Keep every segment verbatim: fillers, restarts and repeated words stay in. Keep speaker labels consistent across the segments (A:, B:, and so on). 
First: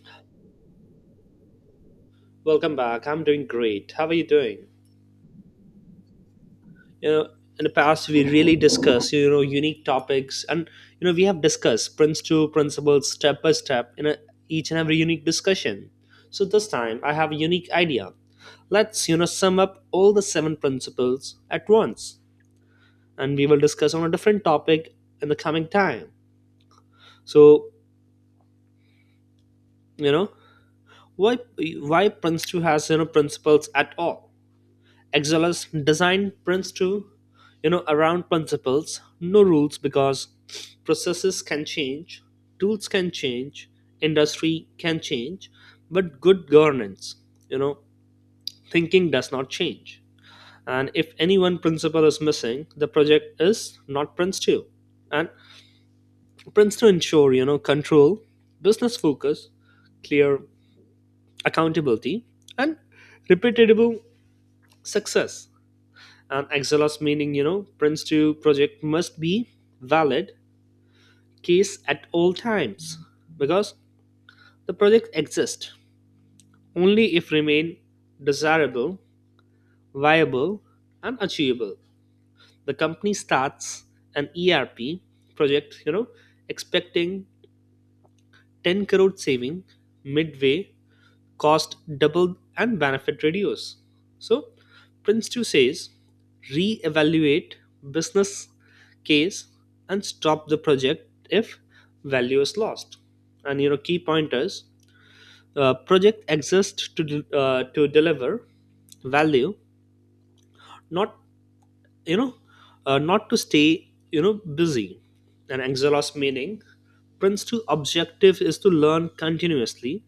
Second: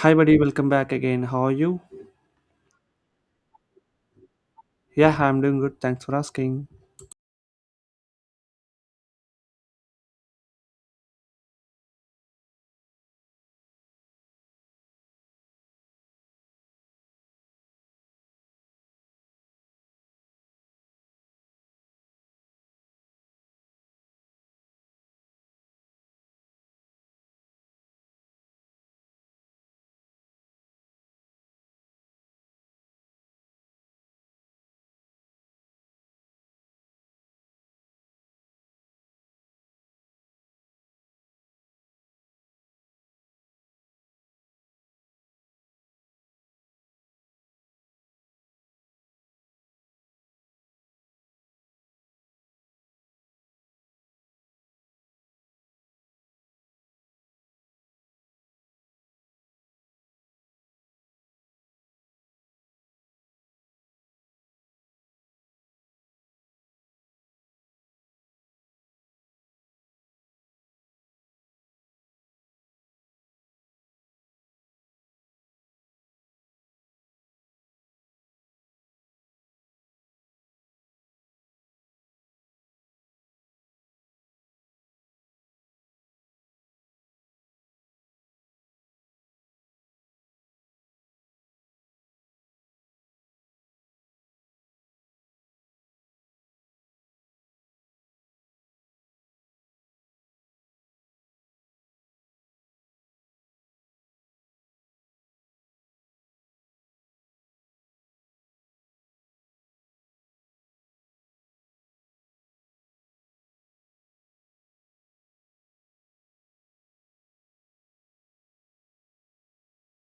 A: Hi, buddy. Welcome back again. How are you?
B: Welcome back. I'm doing great. How are you doing?
A: Yeah, I'm doing good. Thanks for asking.
B: You know, in the past we really discussed, you know, unique topics, and you know, we have discussed Prince two principles step by step in a, each and every unique discussion. So this time I have a unique idea. Let's, you know, sum up all the seven principles at once, and we will discuss on a different topic in the coming time. So, you know, why why Prince two has, you know, principles at all? Exilus design Prince to, you know, around principles, no rules, because processes can change, tools can change, industry can change, but good governance, you know, thinking does not change. And if any one principle is missing, the project is not Prince two. And Prince to ensure, you know, control, business focus, clear accountability, and repeatable success. And exelos meaning you know prince two project must be valid case at all times, because the project exists only if remain desirable, viable, and achievable. The company starts an erp project, you know expecting ten crore saving. Midway, cost double and benefit reduce. So Prince two says re-evaluate business case and stop the project if value is lost. And you know key pointers: uh, project exists to del- uh, to deliver value, not you know uh, not to stay you know busy. And exhaust meaning Prince two objective is to learn continuously,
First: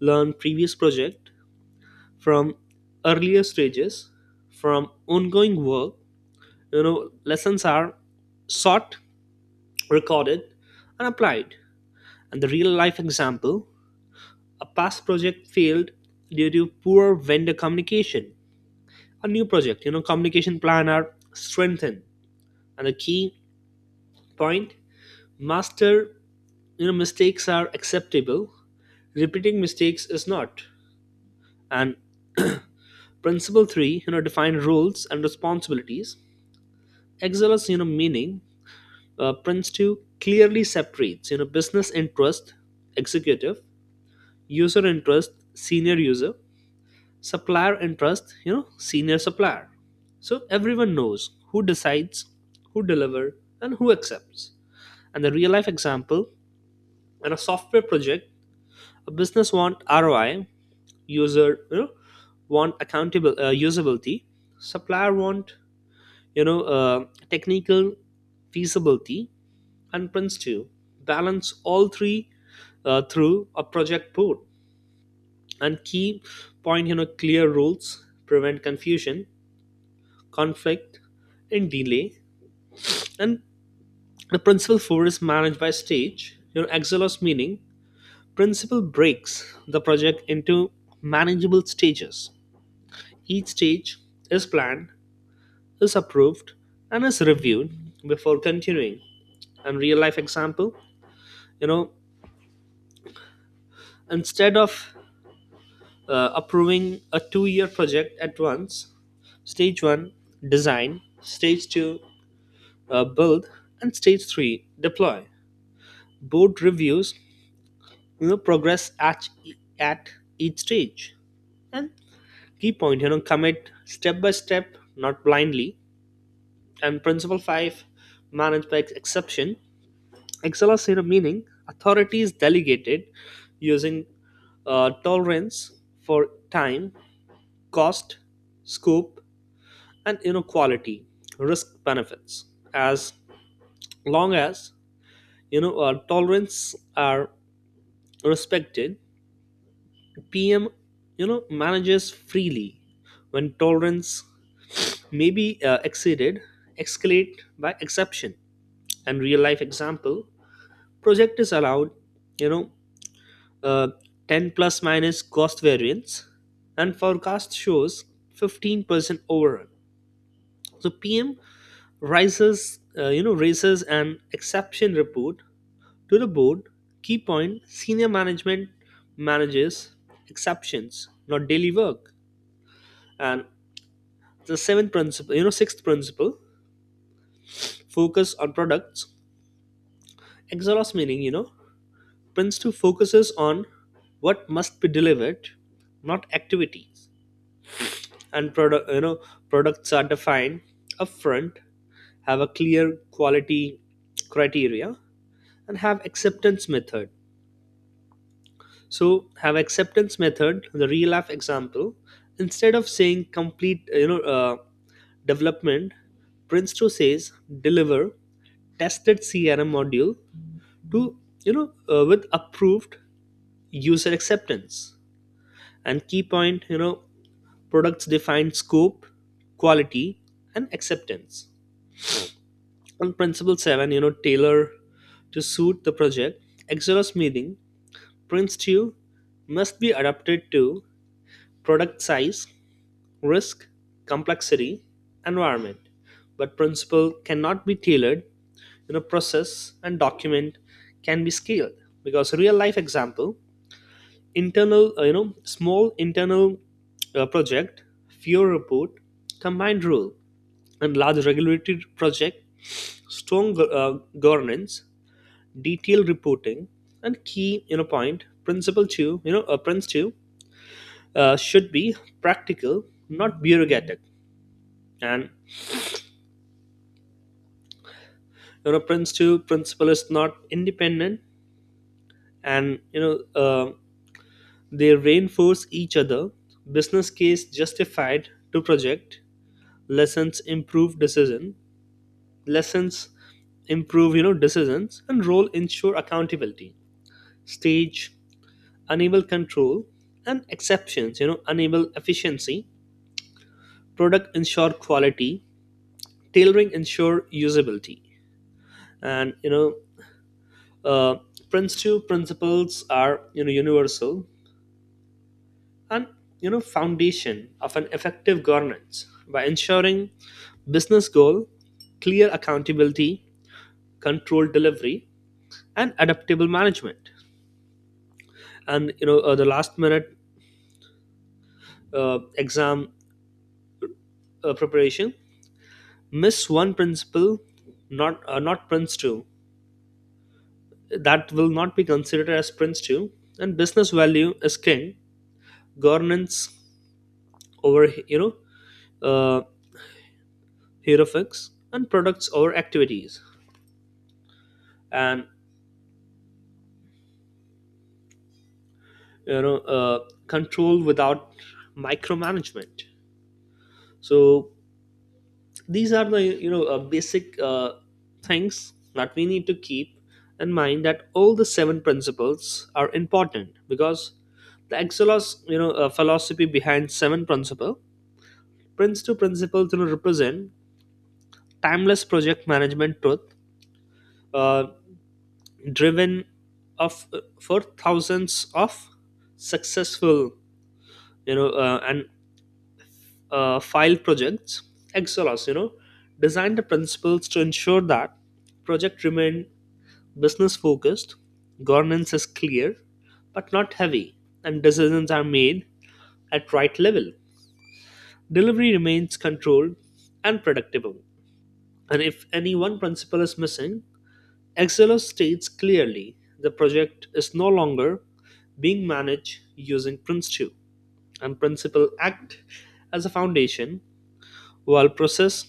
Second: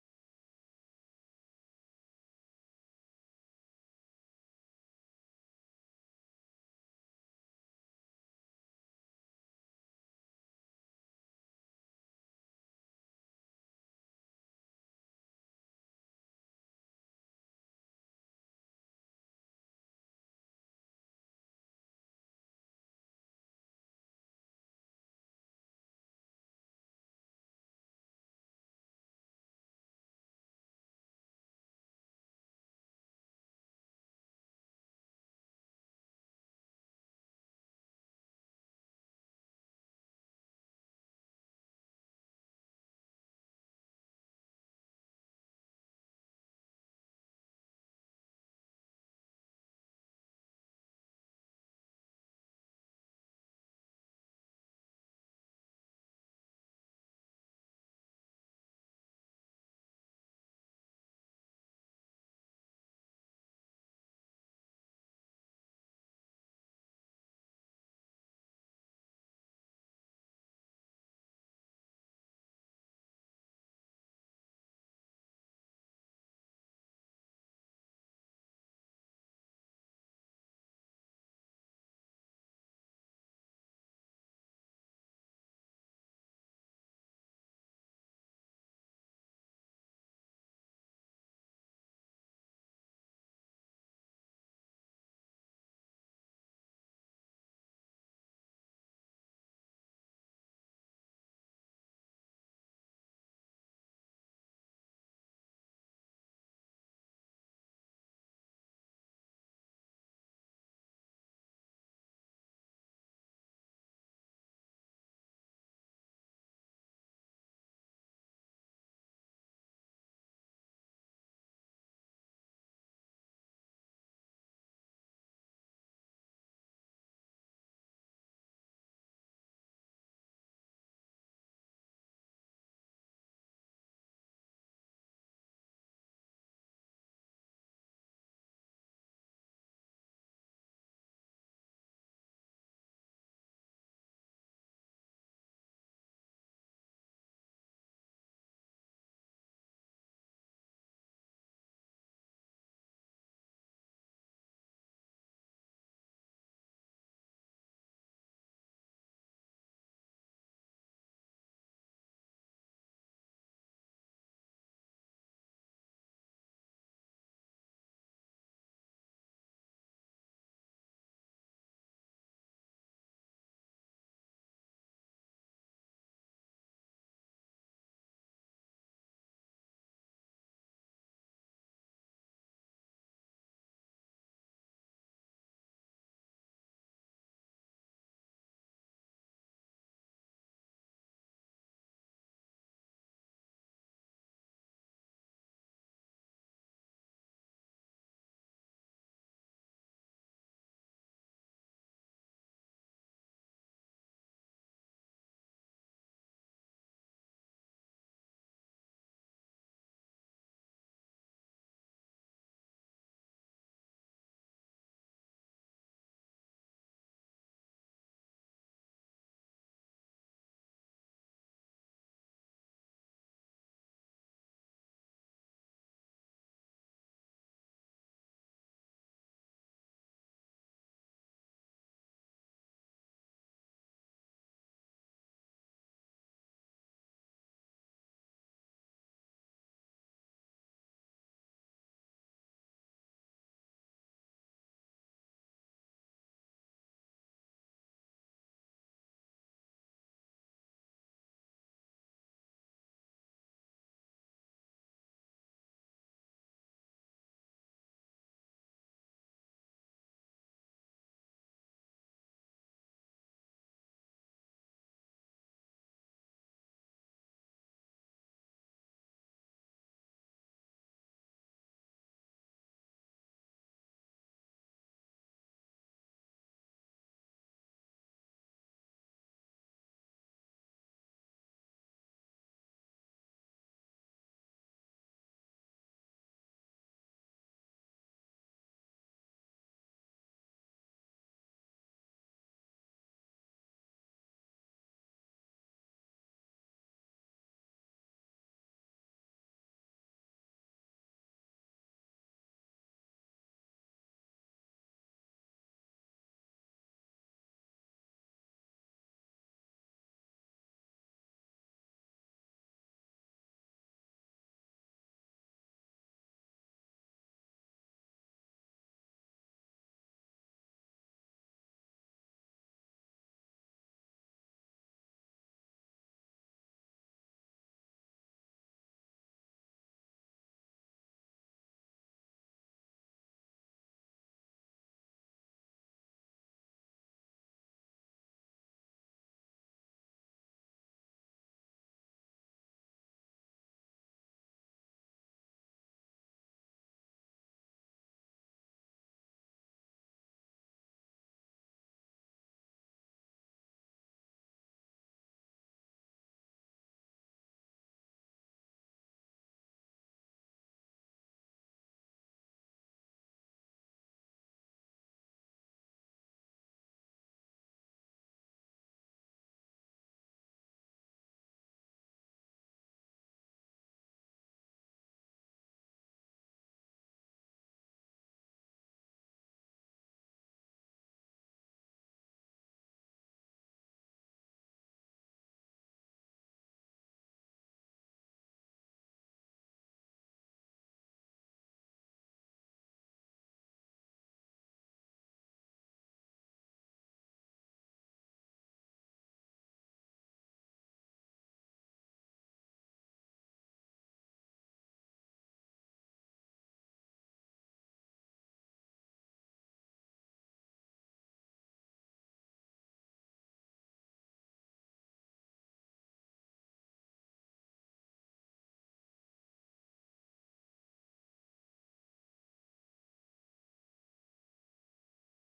B: learn previous project from earlier stages, from ongoing work. you know lessons are sought, recorded, and applied. And the real life example: a past project failed due to poor vendor communication; a new project, you know communication plan are strengthened. And the key point master, you know mistakes are acceptable, repeating mistakes is not. And principle three, you know define roles and responsibilities as well. you know meaning uh, Prince two clearly separates you know business interest executive, user interest senior user, supplier interest you know senior supplier, so everyone knows who decides, who deliver, and who accepts. And the real life example: in a software project, a business want R O I, user you know want accountable uh, usability, supplier want you know uh, technical feasibility, and prince two balance all three uh, through a project board. And key point, you know, clear rules, prevent confusion, conflict, and delay. And the principle four is managed by stage. You know, Exelos meaning principle breaks the project into manageable stages. Each stage is planned, is approved, and is reviewed before continuing. And real life example, you know, instead of uh, approving a two year project at once: stage one design, stage two uh, build, and stage three deploy. Board reviews you know progress at e- at each stage. And key point, you know commit step by step, not blindly. And principle five, manage by ex- exception. Excellence in a meaning authority is delegated using uh, tolerance for time, cost, scope, and inequality, risk, benefits. As long as you know uh, tolerance are respected, pm you know manages freely. When tolerance may be uh, exceeded, escalate by exception. And real life example: project is allowed you know uh, ten plus minus cost variance and forecast shows fifteen percent overrun, so pm rises, uh, you know, raises an exception report to the board. Key point: senior management manages exceptions, not daily work. And the seventh principle, you know, sixth principle: focus on products. Exhaust meaning, you know, Prince two focuses on what must be delivered, not activities. And product, you know, products are defined upfront, have a clear quality criteria, and have acceptance method. So have acceptance method the real life example: instead of saying complete uh, you know uh, development, prince two says deliver tested crm module to, you know uh, with approved user acceptance. And key point, you know products define scope, quality, and acceptance. On principle seven, you know tailor to suit the project. Exodus meaning prince two must be adapted to product size, risk, complexity, environment. But principle cannot be tailored. You know, process and document can be scaled, because real life example: internal, uh, you know, small internal uh, project, fewer report, combined rule; and large regulatory project, strong uh, governance, detailed reporting. And key you know point, principle two you know uh, principle two uh, should be practical, not bureaucratic. And you know prince two principle is not independent, and you know uh, they reinforce each other. Business case justified to project, lessons improve decision lessons improve you know decisions, and role ensure accountability, stage enable control, and exceptions you know enable efficiency, product ensure quality, tailoring ensure usability. And you know uh, prince two principles are you know universal, and you know foundation of an effective governance by ensuring business goal, clear accountability, controlled delivery, and adaptable management. And you know uh, the last minute uh, exam uh, preparation: miss one principle, not uh, not prince two, that will not be considered as prince two. And business value is king, governance over you know uh, hero, and products over activities, and you know uh, control without micromanagement. So these are the you know uh, basic uh, things that we need to keep in mind, that all the seven principles are important, because the exelos you know uh, philosophy behind seven principle prince two principles you know represent timeless project management truth, uh, driven of uh, for thousands of successful you know uh, and uh, file projects. Excellence you know design the principles to ensure that project remain business focused, governance is clear but not heavy, and decisions are made at right level, delivery remains controlled and predictable. And if any one principle is missing, excellence states clearly the project is no longer being managed using prince two. And principle act as a foundation, while process,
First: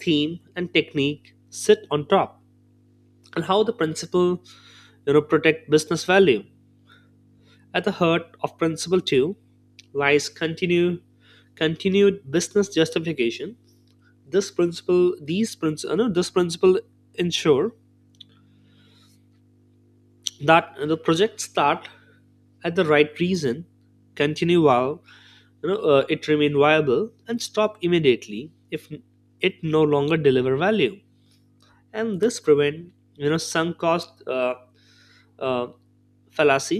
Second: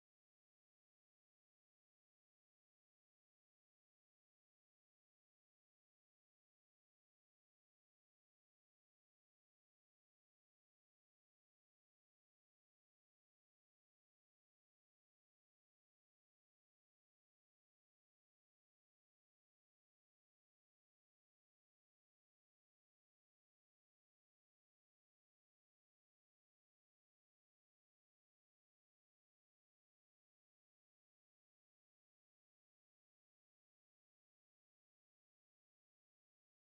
B: theme, and technique sit on top. And how the principle you know protect business value. At the heart of principle two lies continue continued business justification. This principle, these principle, no, this principle ensure that the projects start at the right reason, continue while you know uh, it remain viable, and stop immediately if it no longer deliver value. And this prevent you know sunk cost uh, uh, fallacy.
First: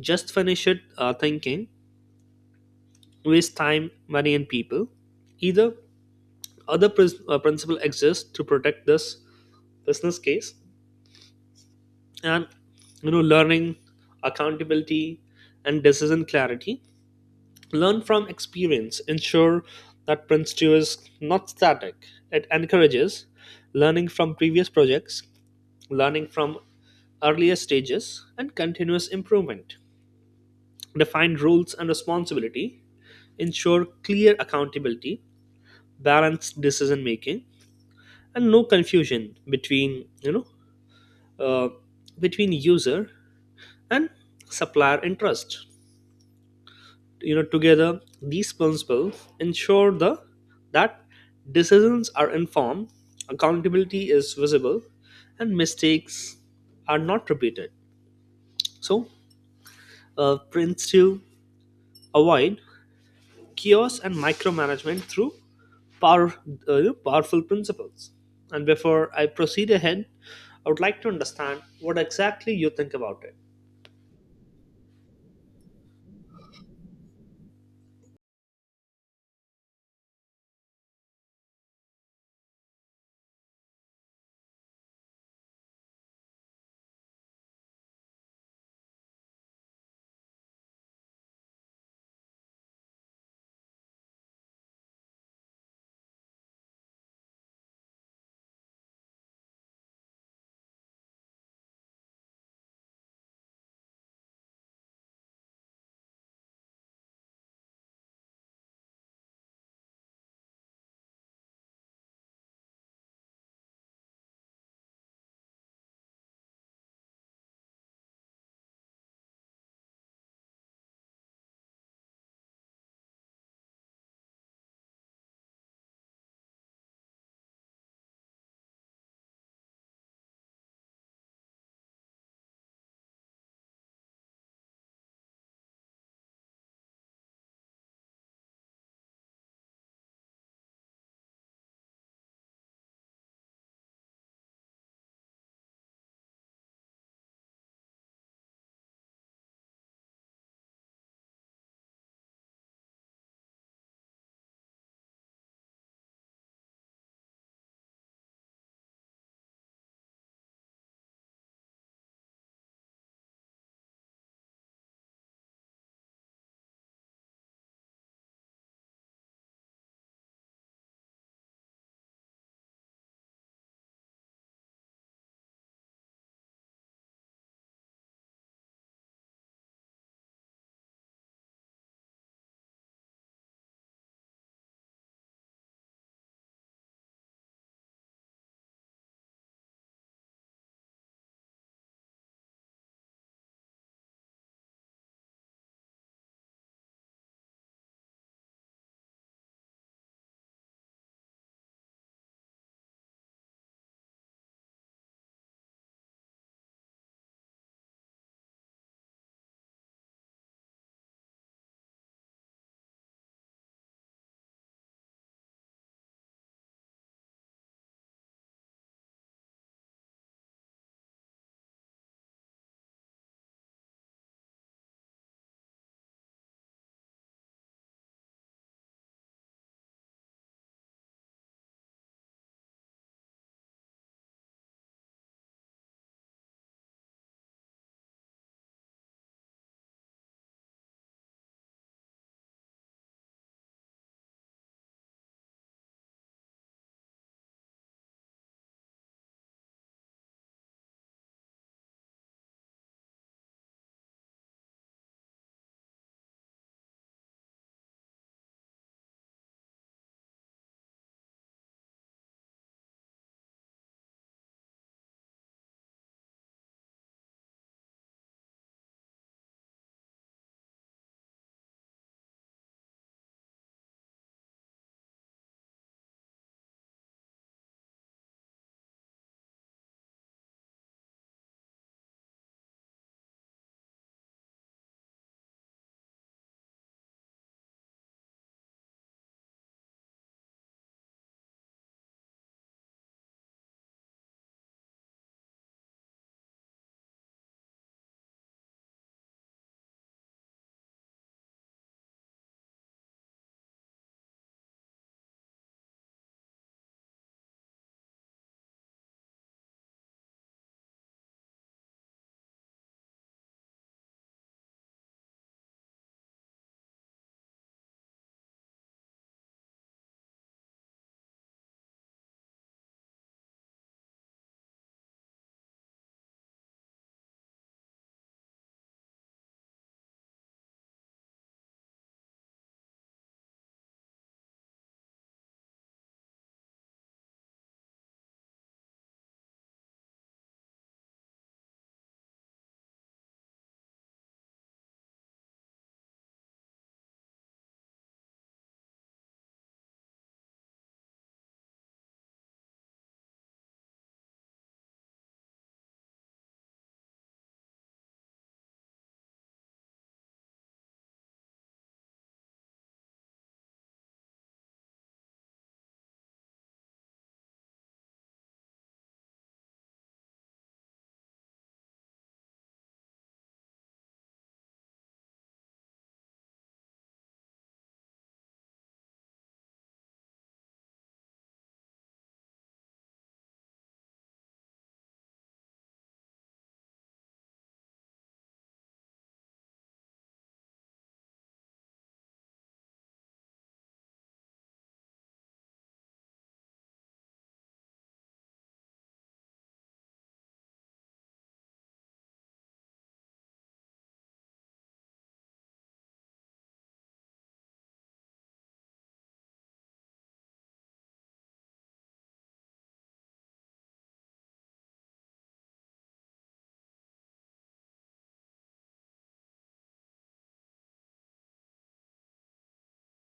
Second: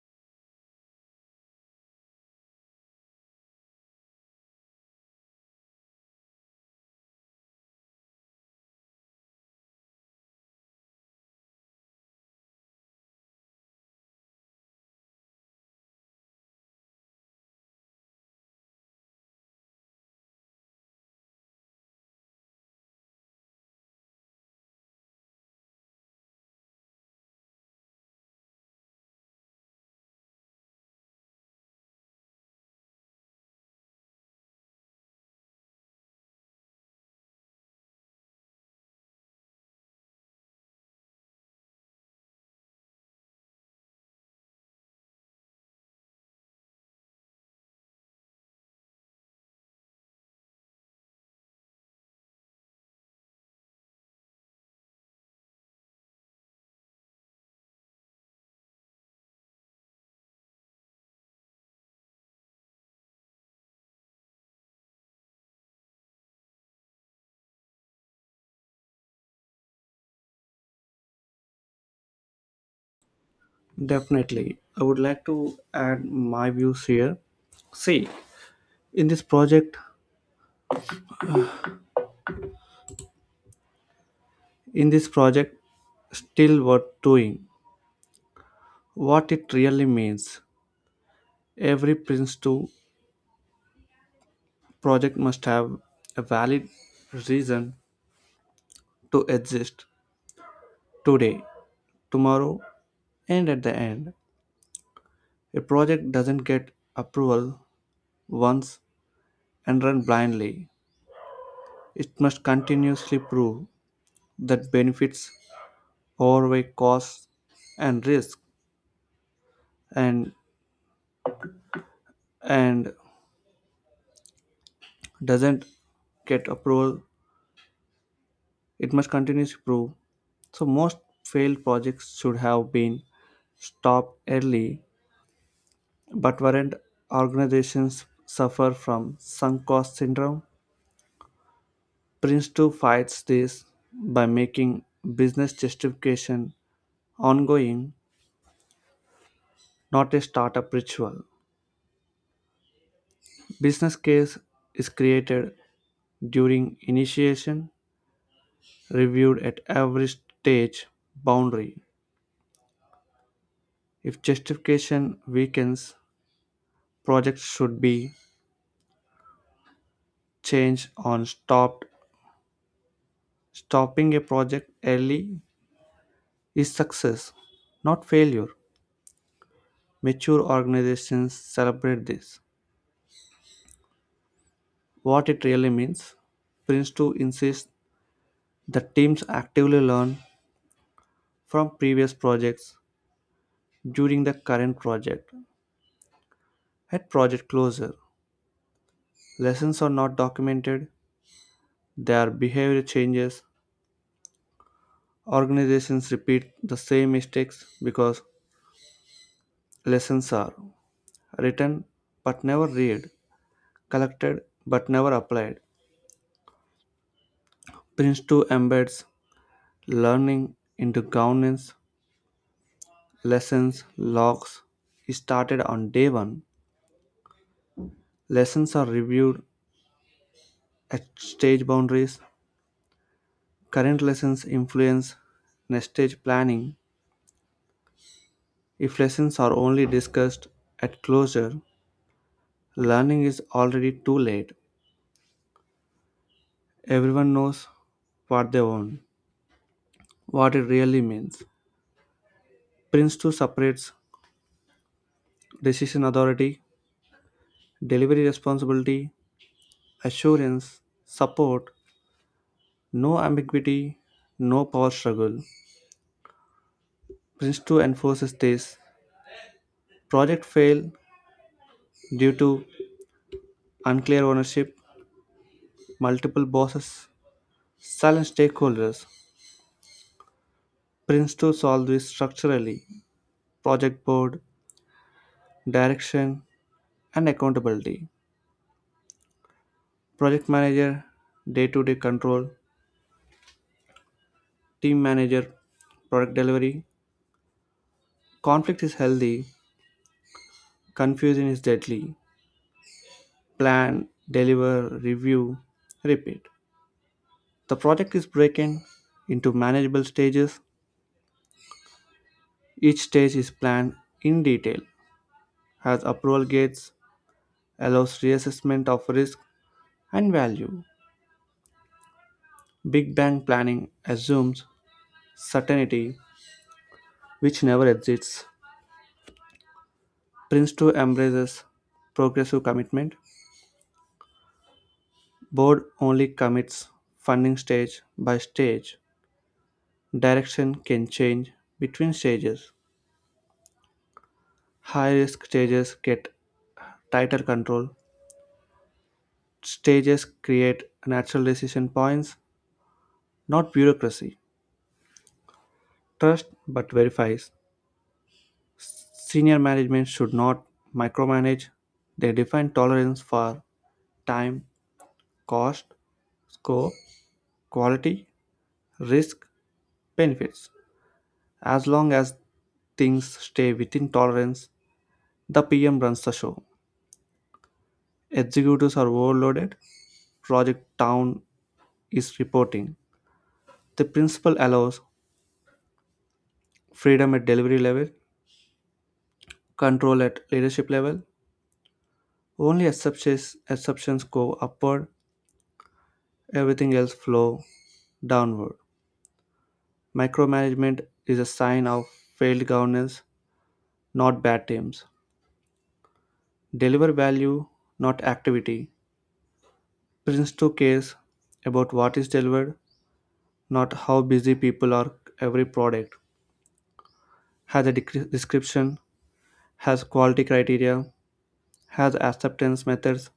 B: Just finish it uh, thinking waste time, money, and people. Either Other pris- uh, principle exists to protect this business case. And you know learning, accountability, and decision clarity: learn from experience ensure that prince two is not static, it encourages learning from previous projects, learning from earlier stages, and continuous improvement. Define roles and responsibility, ensure clear accountability, balanced decision making, and no confusion between you know uh, between user and supplier interest. You know together these principles ensure the that decisions are informed, accountability is visible, and mistakes are not repeated. So, uh, principle. Avoid chaos and micromanagement through power, uh, powerful principles. And before I proceed ahead, I would like to understand what exactly you think about it.
A: Definitely, I would like to add my views here. See, in this project, in this project, still worth doing. What it really means: every Prince two project must have a valid reason to exist today, tomorrow, and at the end. A project doesn't get approval once and run blindly. It must continuously prove that benefits outweigh costs and risk, and and doesn't get approval, it must continuously prove. So most failed projects should have been stopped early but weren't. Organizations suffer from sunk cost syndrome. Prince two fights this by making business justification ongoing, not a startup ritual. Business case is created during initiation, reviewed at every stage boundary. If justification weakens, projects should be changed or stopped. Stopping a project early is success, not failure. Mature organizations celebrate this. What it really means: Prince two insists that teams actively learn from previous projects during the current project. At project closure, lessons are not documented, they are behavior changes. Organizations repeat the same mistakes because lessons are written but never read, collected but never applied. Prince two embeds learning into governance. Lessons, logs. It started on day one. Lessons are reviewed at stage boundaries. Current lessons influence next stage planning. If lessons are only discussed at closure, learning is already too late. Everyone knows what they want. What it really means: Prince two separates decision authority, delivery responsibility, assurance, support. No ambiguity, no power struggle. Prince two enforces this. Project failed due to unclear ownership, multiple bosses, silent stakeholders. Prince two solves this structurally. Project board, direction, and accountability. Project manager, day to day control. Team manager, product delivery. Conflict is healthy, confusion is deadly. Plan, deliver, review, repeat. The project is broken into manageable stages. Each stage is planned in detail, has approval gates, allows reassessment of risk and value. Big Bang planning assumes certainty which never exists. Prince two embraces progressive commitment. Board only commits funding stage by stage. Direction can change between stages. High risk stages get tighter control. Stages create natural decision points, not bureaucracy. Trust but verifies. Senior management should not micromanage. They define tolerance for time, cost, scope, quality, risk, benefits. As long as things stay within tolerance, the P M runs the show. Executives are overloaded, project down is reporting. The principle allows freedom at delivery level, control at leadership level. Only exceptions, exceptions go upward, everything else flow downward. Micromanagement is a sign of failed governance, not bad teams. Deliver value, not activity. Prince two cares about what is delivered, not how busy people are. Every product has a decri- description, has quality criteria, has acceptance methods.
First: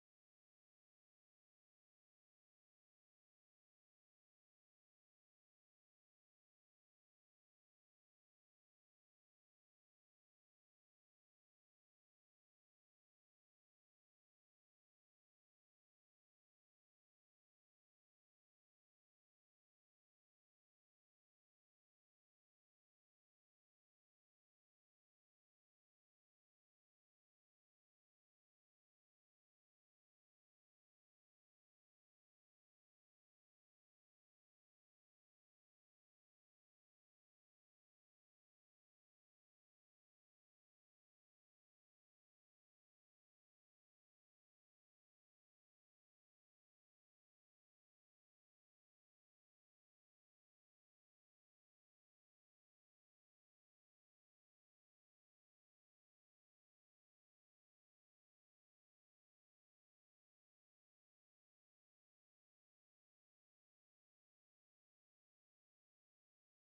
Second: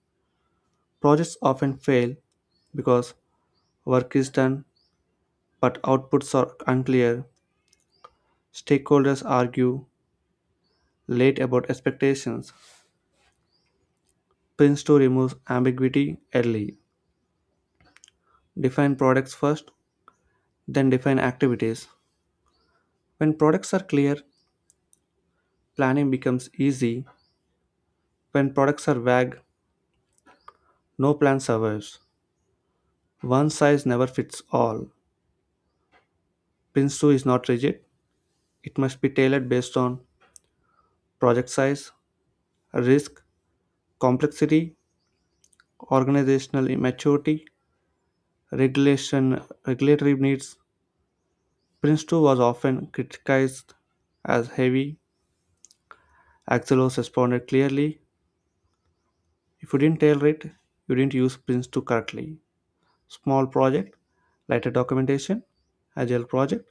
A: Projects often fail because work is done but outputs are unclear. Stakeholders argue late about expectations. Prince two removes ambiguity early. Define products first, then define activities. When products are clear, planning becomes easy. When products are vague, no plan survives. One size never fits all. Prince two is not rigid, it must be tailored based on project size, risk, complexity, organizational maturity, regulation regulatory needs. Prince two was often criticized as heavy. Axelos responded clearly: if you didn't tailor it, you didn't use Prince two correctly. Small project, lighter documentation. Agile project,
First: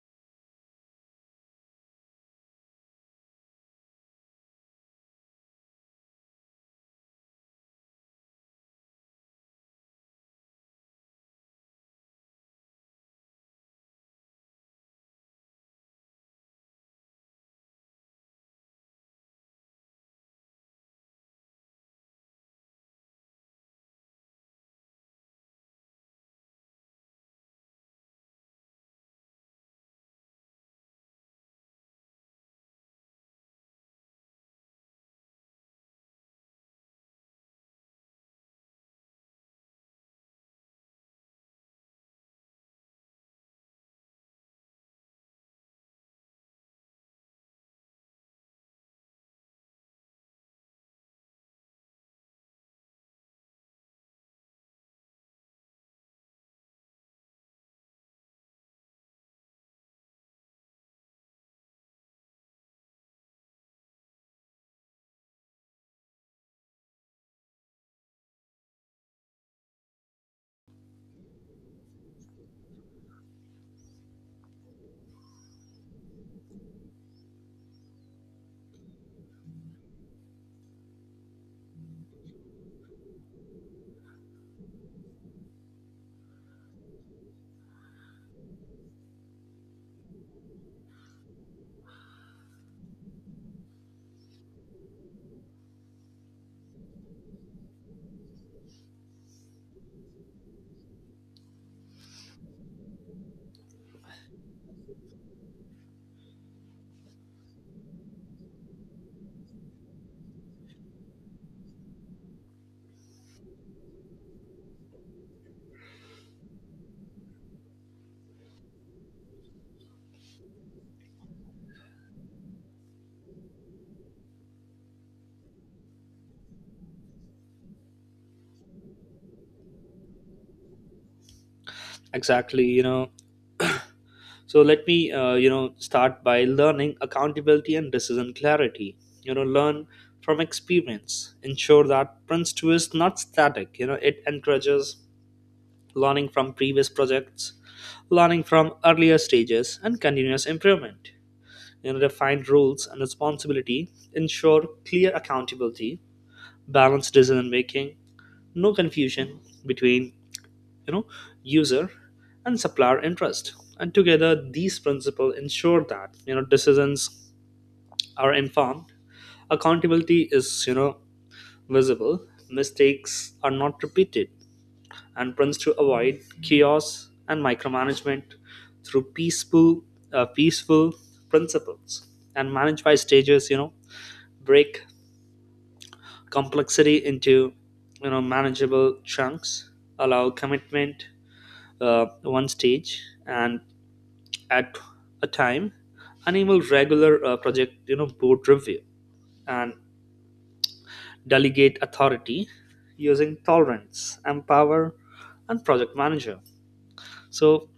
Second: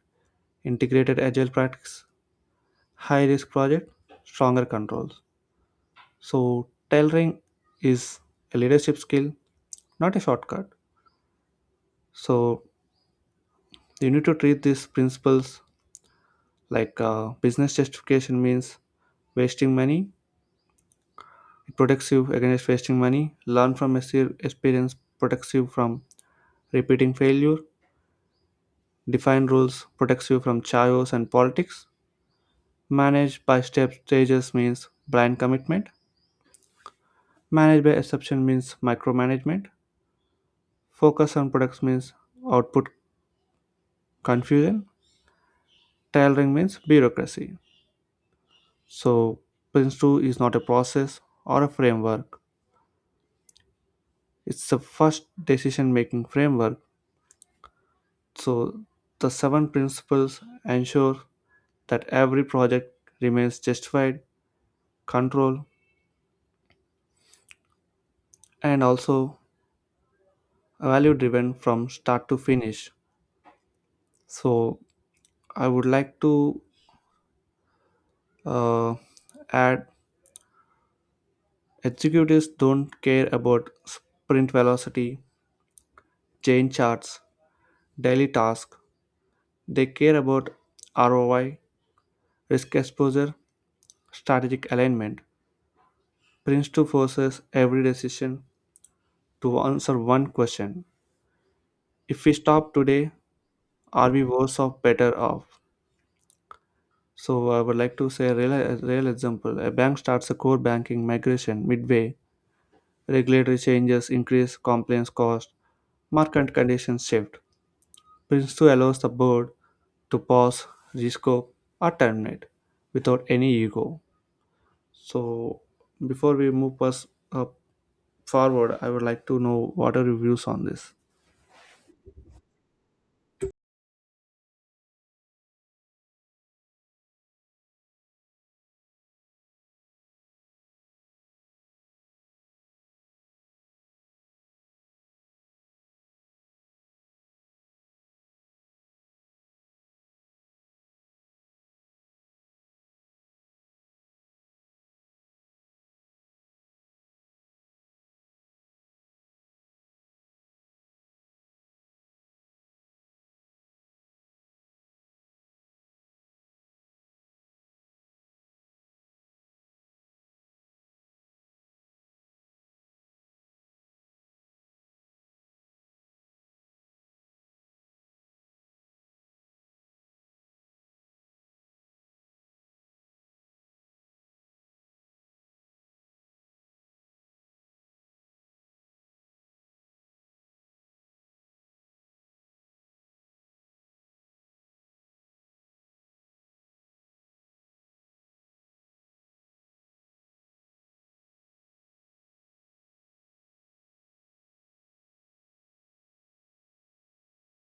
A: integrated agile practice. High risk project, stronger controls. So, tailoring is a leadership skill, not a shortcut. So, you need to treat these principles like uh, business justification means wasting money. It protects you against wasting money. Learn from exper- experience protects you from repeating failure. Define rules protects you from chaos and politics. Manage by step stages means blind commitment. Manage by exception means micromanagement. Focus on products means output confusion. Tailoring means bureaucracy. So, Prince two is not a process or a framework. It's the first decision making framework. So, the seven principles ensure that every project remains justified, controlled, and also value driven from start to finish. So, I would like to uh, add: executives don't care about sprint velocity, chain charts, daily tasks. They care about R O I, risk exposure, strategic alignment. Prince two forces every decision to answer one question: if we stop today, are we worse off, better off? So I would like to say a real, a real example. A bank starts a core banking migration midway. Regulatory changes increase compliance cost. Market conditions shift. Prince two allows the board to pause, rescope, or terminate without any ego. So before we move us uh, forward, I would like to know what are your views on this.
B: Exactly, you know. So let me, uh, you know, start by learning accountability and decision clarity. You know, learn from experience. Ensure that Prince two is not static. You know, it encourages learning from previous projects, learning from earlier stages, and continuous improvement. And defined roles and responsibility ensure clear accountability, balanced decision making, no confusion between you know user and supplier interest. And together these principles ensure that you know decisions are informed, accountability is you know visible, mistakes are not repeated, and plans to avoid chaos and micromanagement through peaceful uh, peaceful principles. And manage by stages you know break complexity into you know manageable chunks, allow commitment uh, one stage and at a time, enable regular uh, project you know board review, and delegate authority using tolerance empower and project manager, so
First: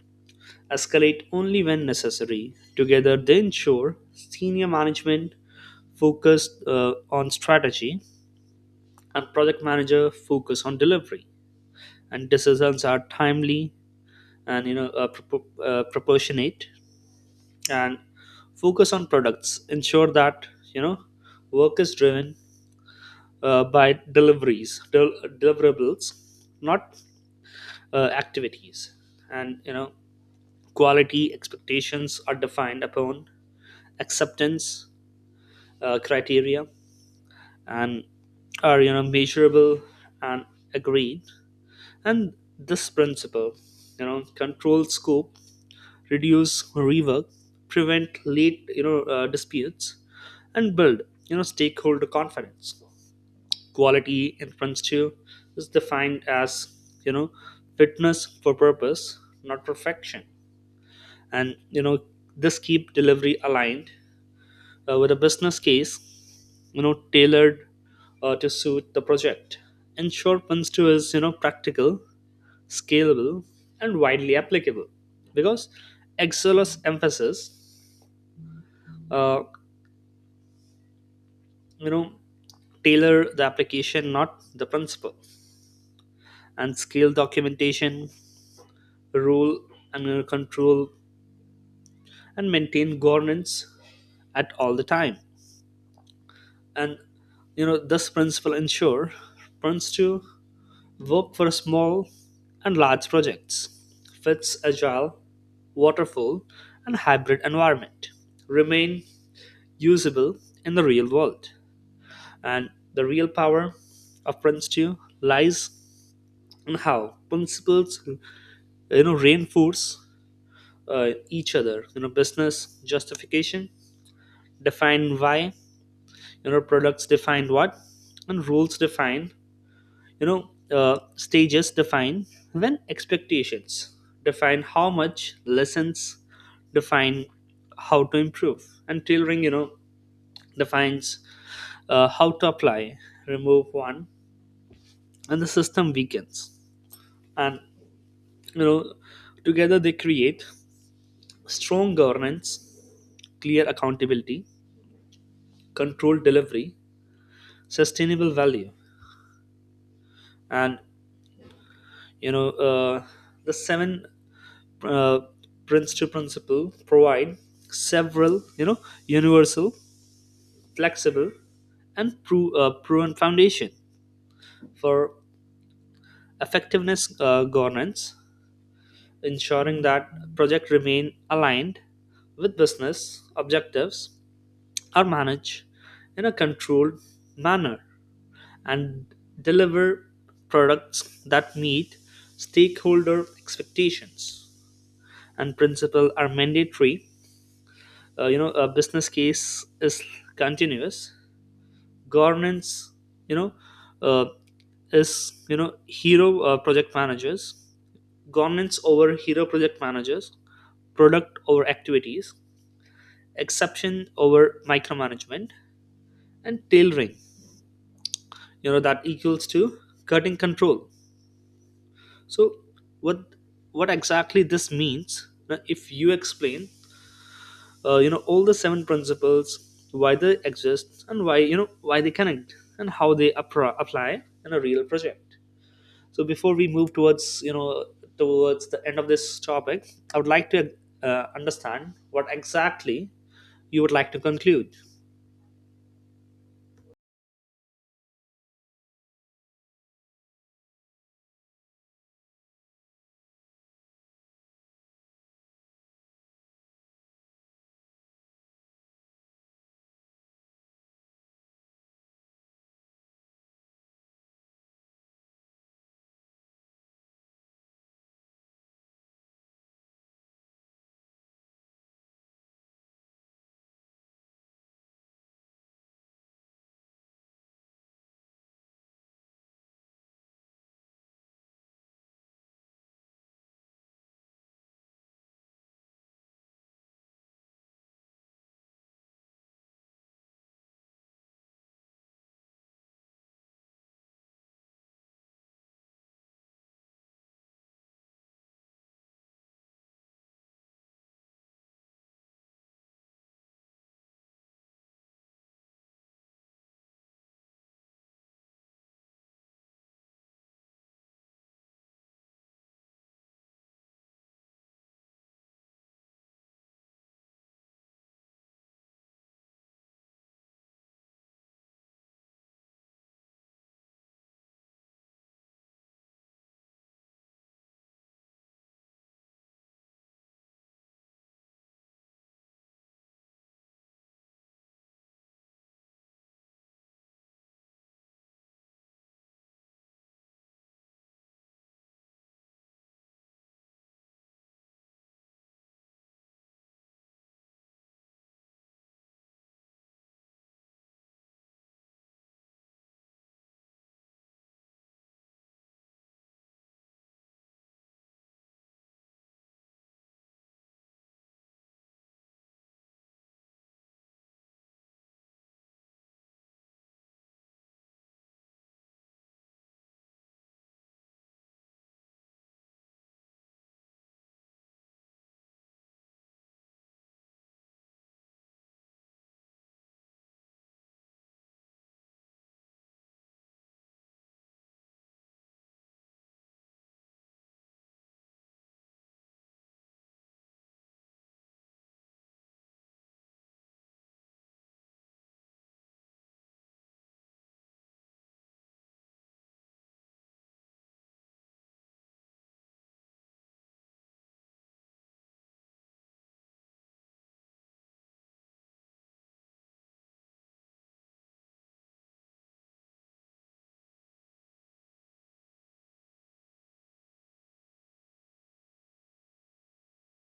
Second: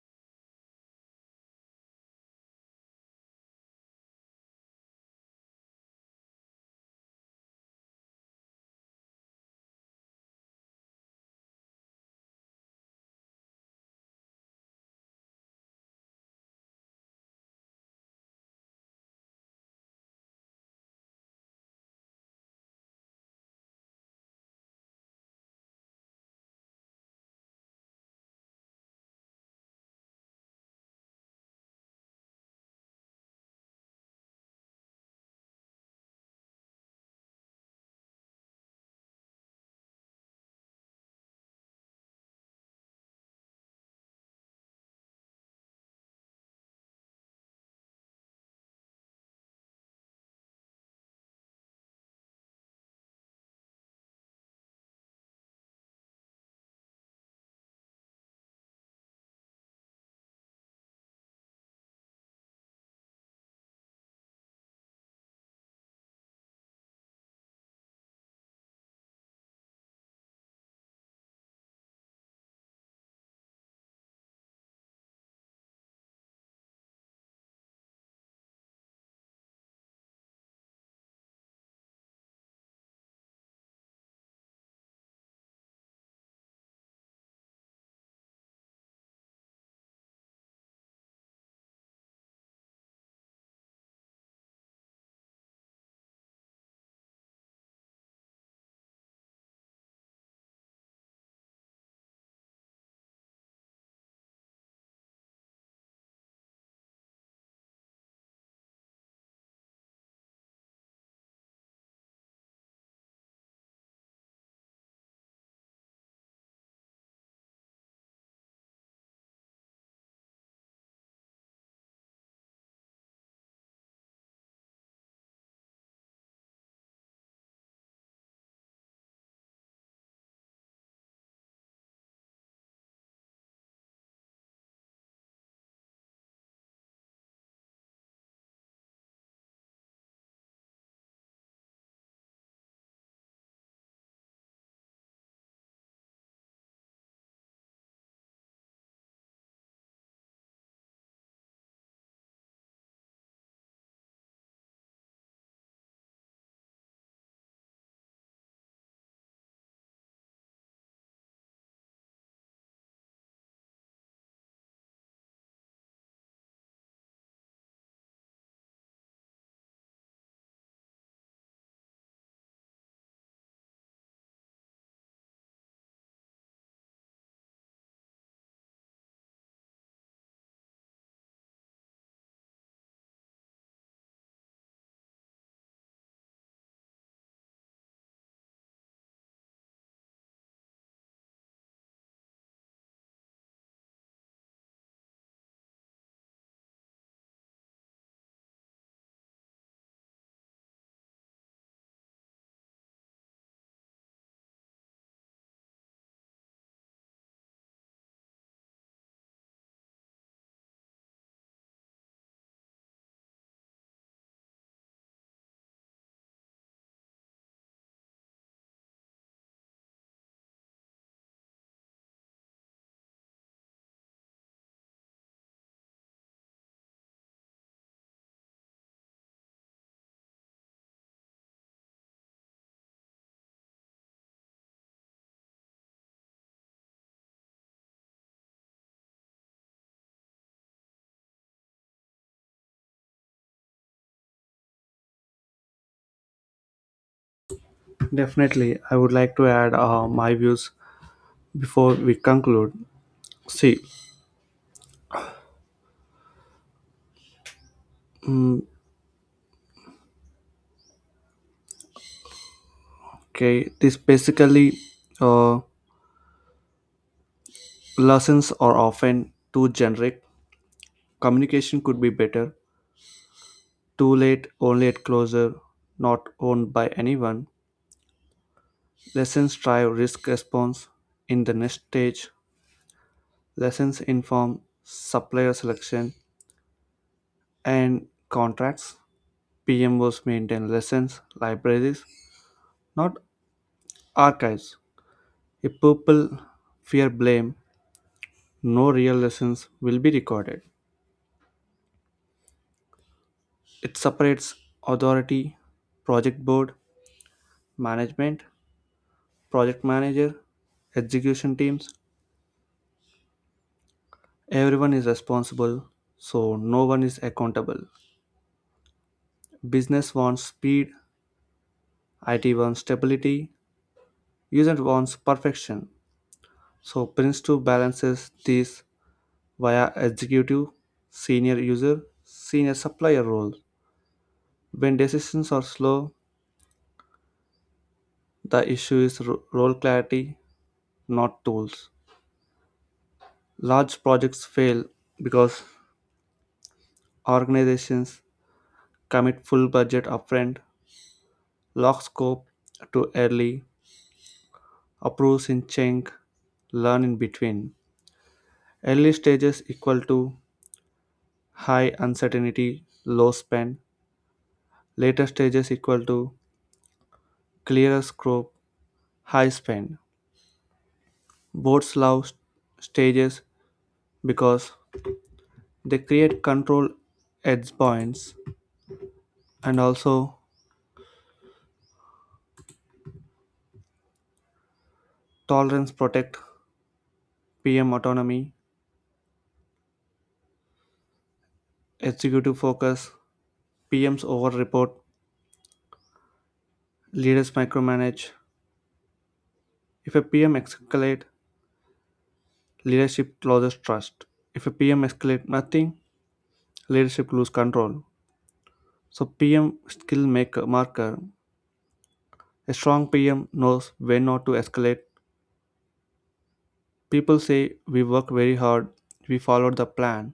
B: escalate only when necessary. Together they ensure senior management focused uh, on strategy and project manager focus on delivery, and decisions are timely and you know uh, propo uh, proportionate. And focus on products ensure that you know work is driven uh, by deliveries del- deliverables, not uh, activities. And you know quality expectations are defined upon acceptance uh, criteria, and are you know measurable and agreed. And this principle you know controls scope, reduce rework, prevent late you know uh, disputes, and build you know stakeholder confidence. Quality in french too is defined as you know fitness for purpose, not perfection. And you know this keep delivery aligned uh, with a business case. you know tailored uh, to suit the project, ensure Punstu is you know practical, scalable, and widely applicable, because Excel's emphasis, uh, you know tailor the application, not the principle, and scale documentation, rule, and uh, control, and maintain governance at all the time. And you know this principle ensure firms to work for small and large projects, fits agile, waterfall, and hybrid environment, remain usable in the real world. And the real power of prince two lies and how principles uh, you know reinforce uh, each other. you know business justification define why, you know products define what, and rules define you know uh, stages define when, expectations define how much, lessons define how to improve, and tailoring you know defines uh, how to apply. Remove one, and the system weakens. And you know together they create strong governance, clear accountability, controlled delivery, sustainable value. And you know uh, the seven uh, principle principle provide several you know universal, flexible, and pro- uh, proven foundation for effectiveness uh, governance, ensuring that project remain aligned with business objectives, are managed in a controlled manner, and deliver products that meet stakeholder expectations. And principle are mandatory. uh, you know a business case is continuous governance, you know uh, is you know hero uh, project managers, governance over hero project managers, product over activities, exception over micromanagement, and tailoring you know that equals to cutting control. So what what exactly this means? Now, if you explain, uh, you know all the seven principles, why they exist and why you know why they connect, and how they appro- apply in a real project. So before we move towards you know towards the end of this topic, I would like to uh, understand what exactly you would like to conclude.
A: Definitely, I would like to add uh, my views before we conclude. See, okay, this basically uh, lessons are often too generic. Communication could be better. Too late, only at closure, not owned by anyone. Lessons drive risk response in the next stage. Lessons inform supplier selection and contracts. P M Os maintain lessons, libraries, not archives. If people fear blame, no real lessons will be recorded. It separates authority: project board, management, project manager, execution teams. Everyone is responsible, so no one is accountable. Business wants speed, I T wants stability, user wants perfection. So prince two balances these via executive, senior user, senior supplier roles. When decisions are slow, the issue is ro- role clarity, not tools. Large projects fail because organizations commit full budget upfront, lock scope to early, approves in chunk, learn in between. Early stages equal to high uncertainty, low spend. Later stages equal to clearer scope, high spend. Boards love s- stages because they create control edge points. And also tolerance protect P M autonomy, executive focus. P M's over report, leaders micromanage. If a P M escalate, leadership loses trust. If a P M escalates nothing, leadership lose control. So P M skill maker marker. A strong P M knows when not to escalate. People say we work very hard, we followed the plan.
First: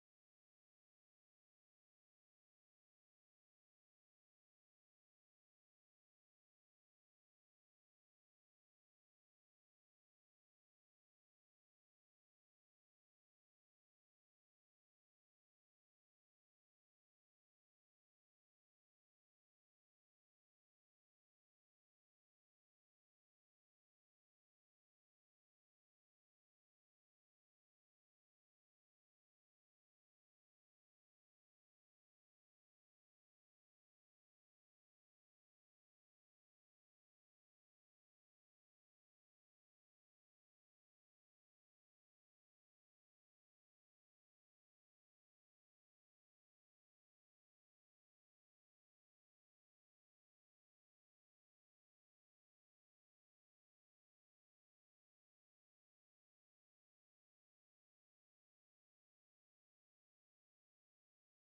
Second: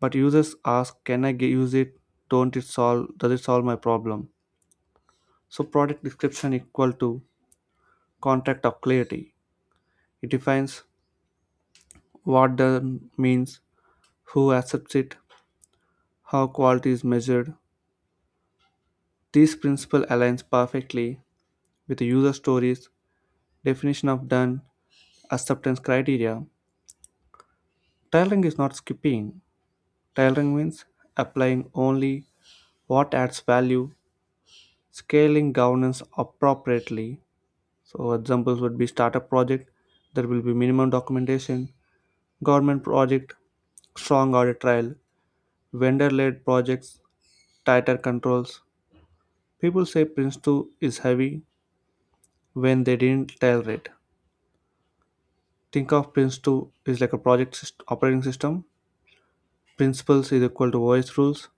A: But users ask, can I ge- use it? Don't it solve Does it solve my problem? So product description equal to contract of clarity. It defines what done means, who accepts it, how quality is measured. This principle aligns perfectly with user stories, definition of done, acceptance criteria. Tailoring is not skipping. Tailoring means applying only what adds value, scaling governance appropriately. So examples would be: startup project, there will be minimum documentation. Government project, strong audit trail. Vendor-led projects, tighter controls. People say Prince two is heavy when they didn't tailor it. Think of Prince two is like a project syst- operating system. Principles is equal to voice rules,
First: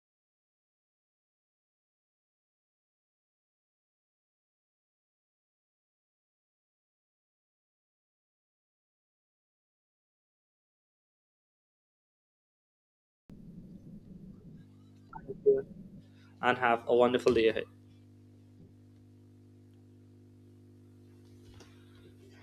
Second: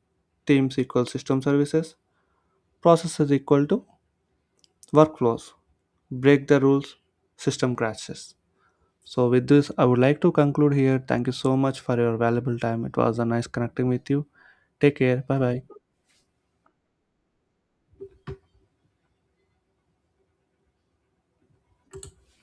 A: teams equal system services, processes equal to workflows. Break the rules, system crashes. So with this I would like to conclude here. Thank you so much for your valuable time. It was a nice connecting with you. Take care, bye bye.
B: And have a wonderful day ahead.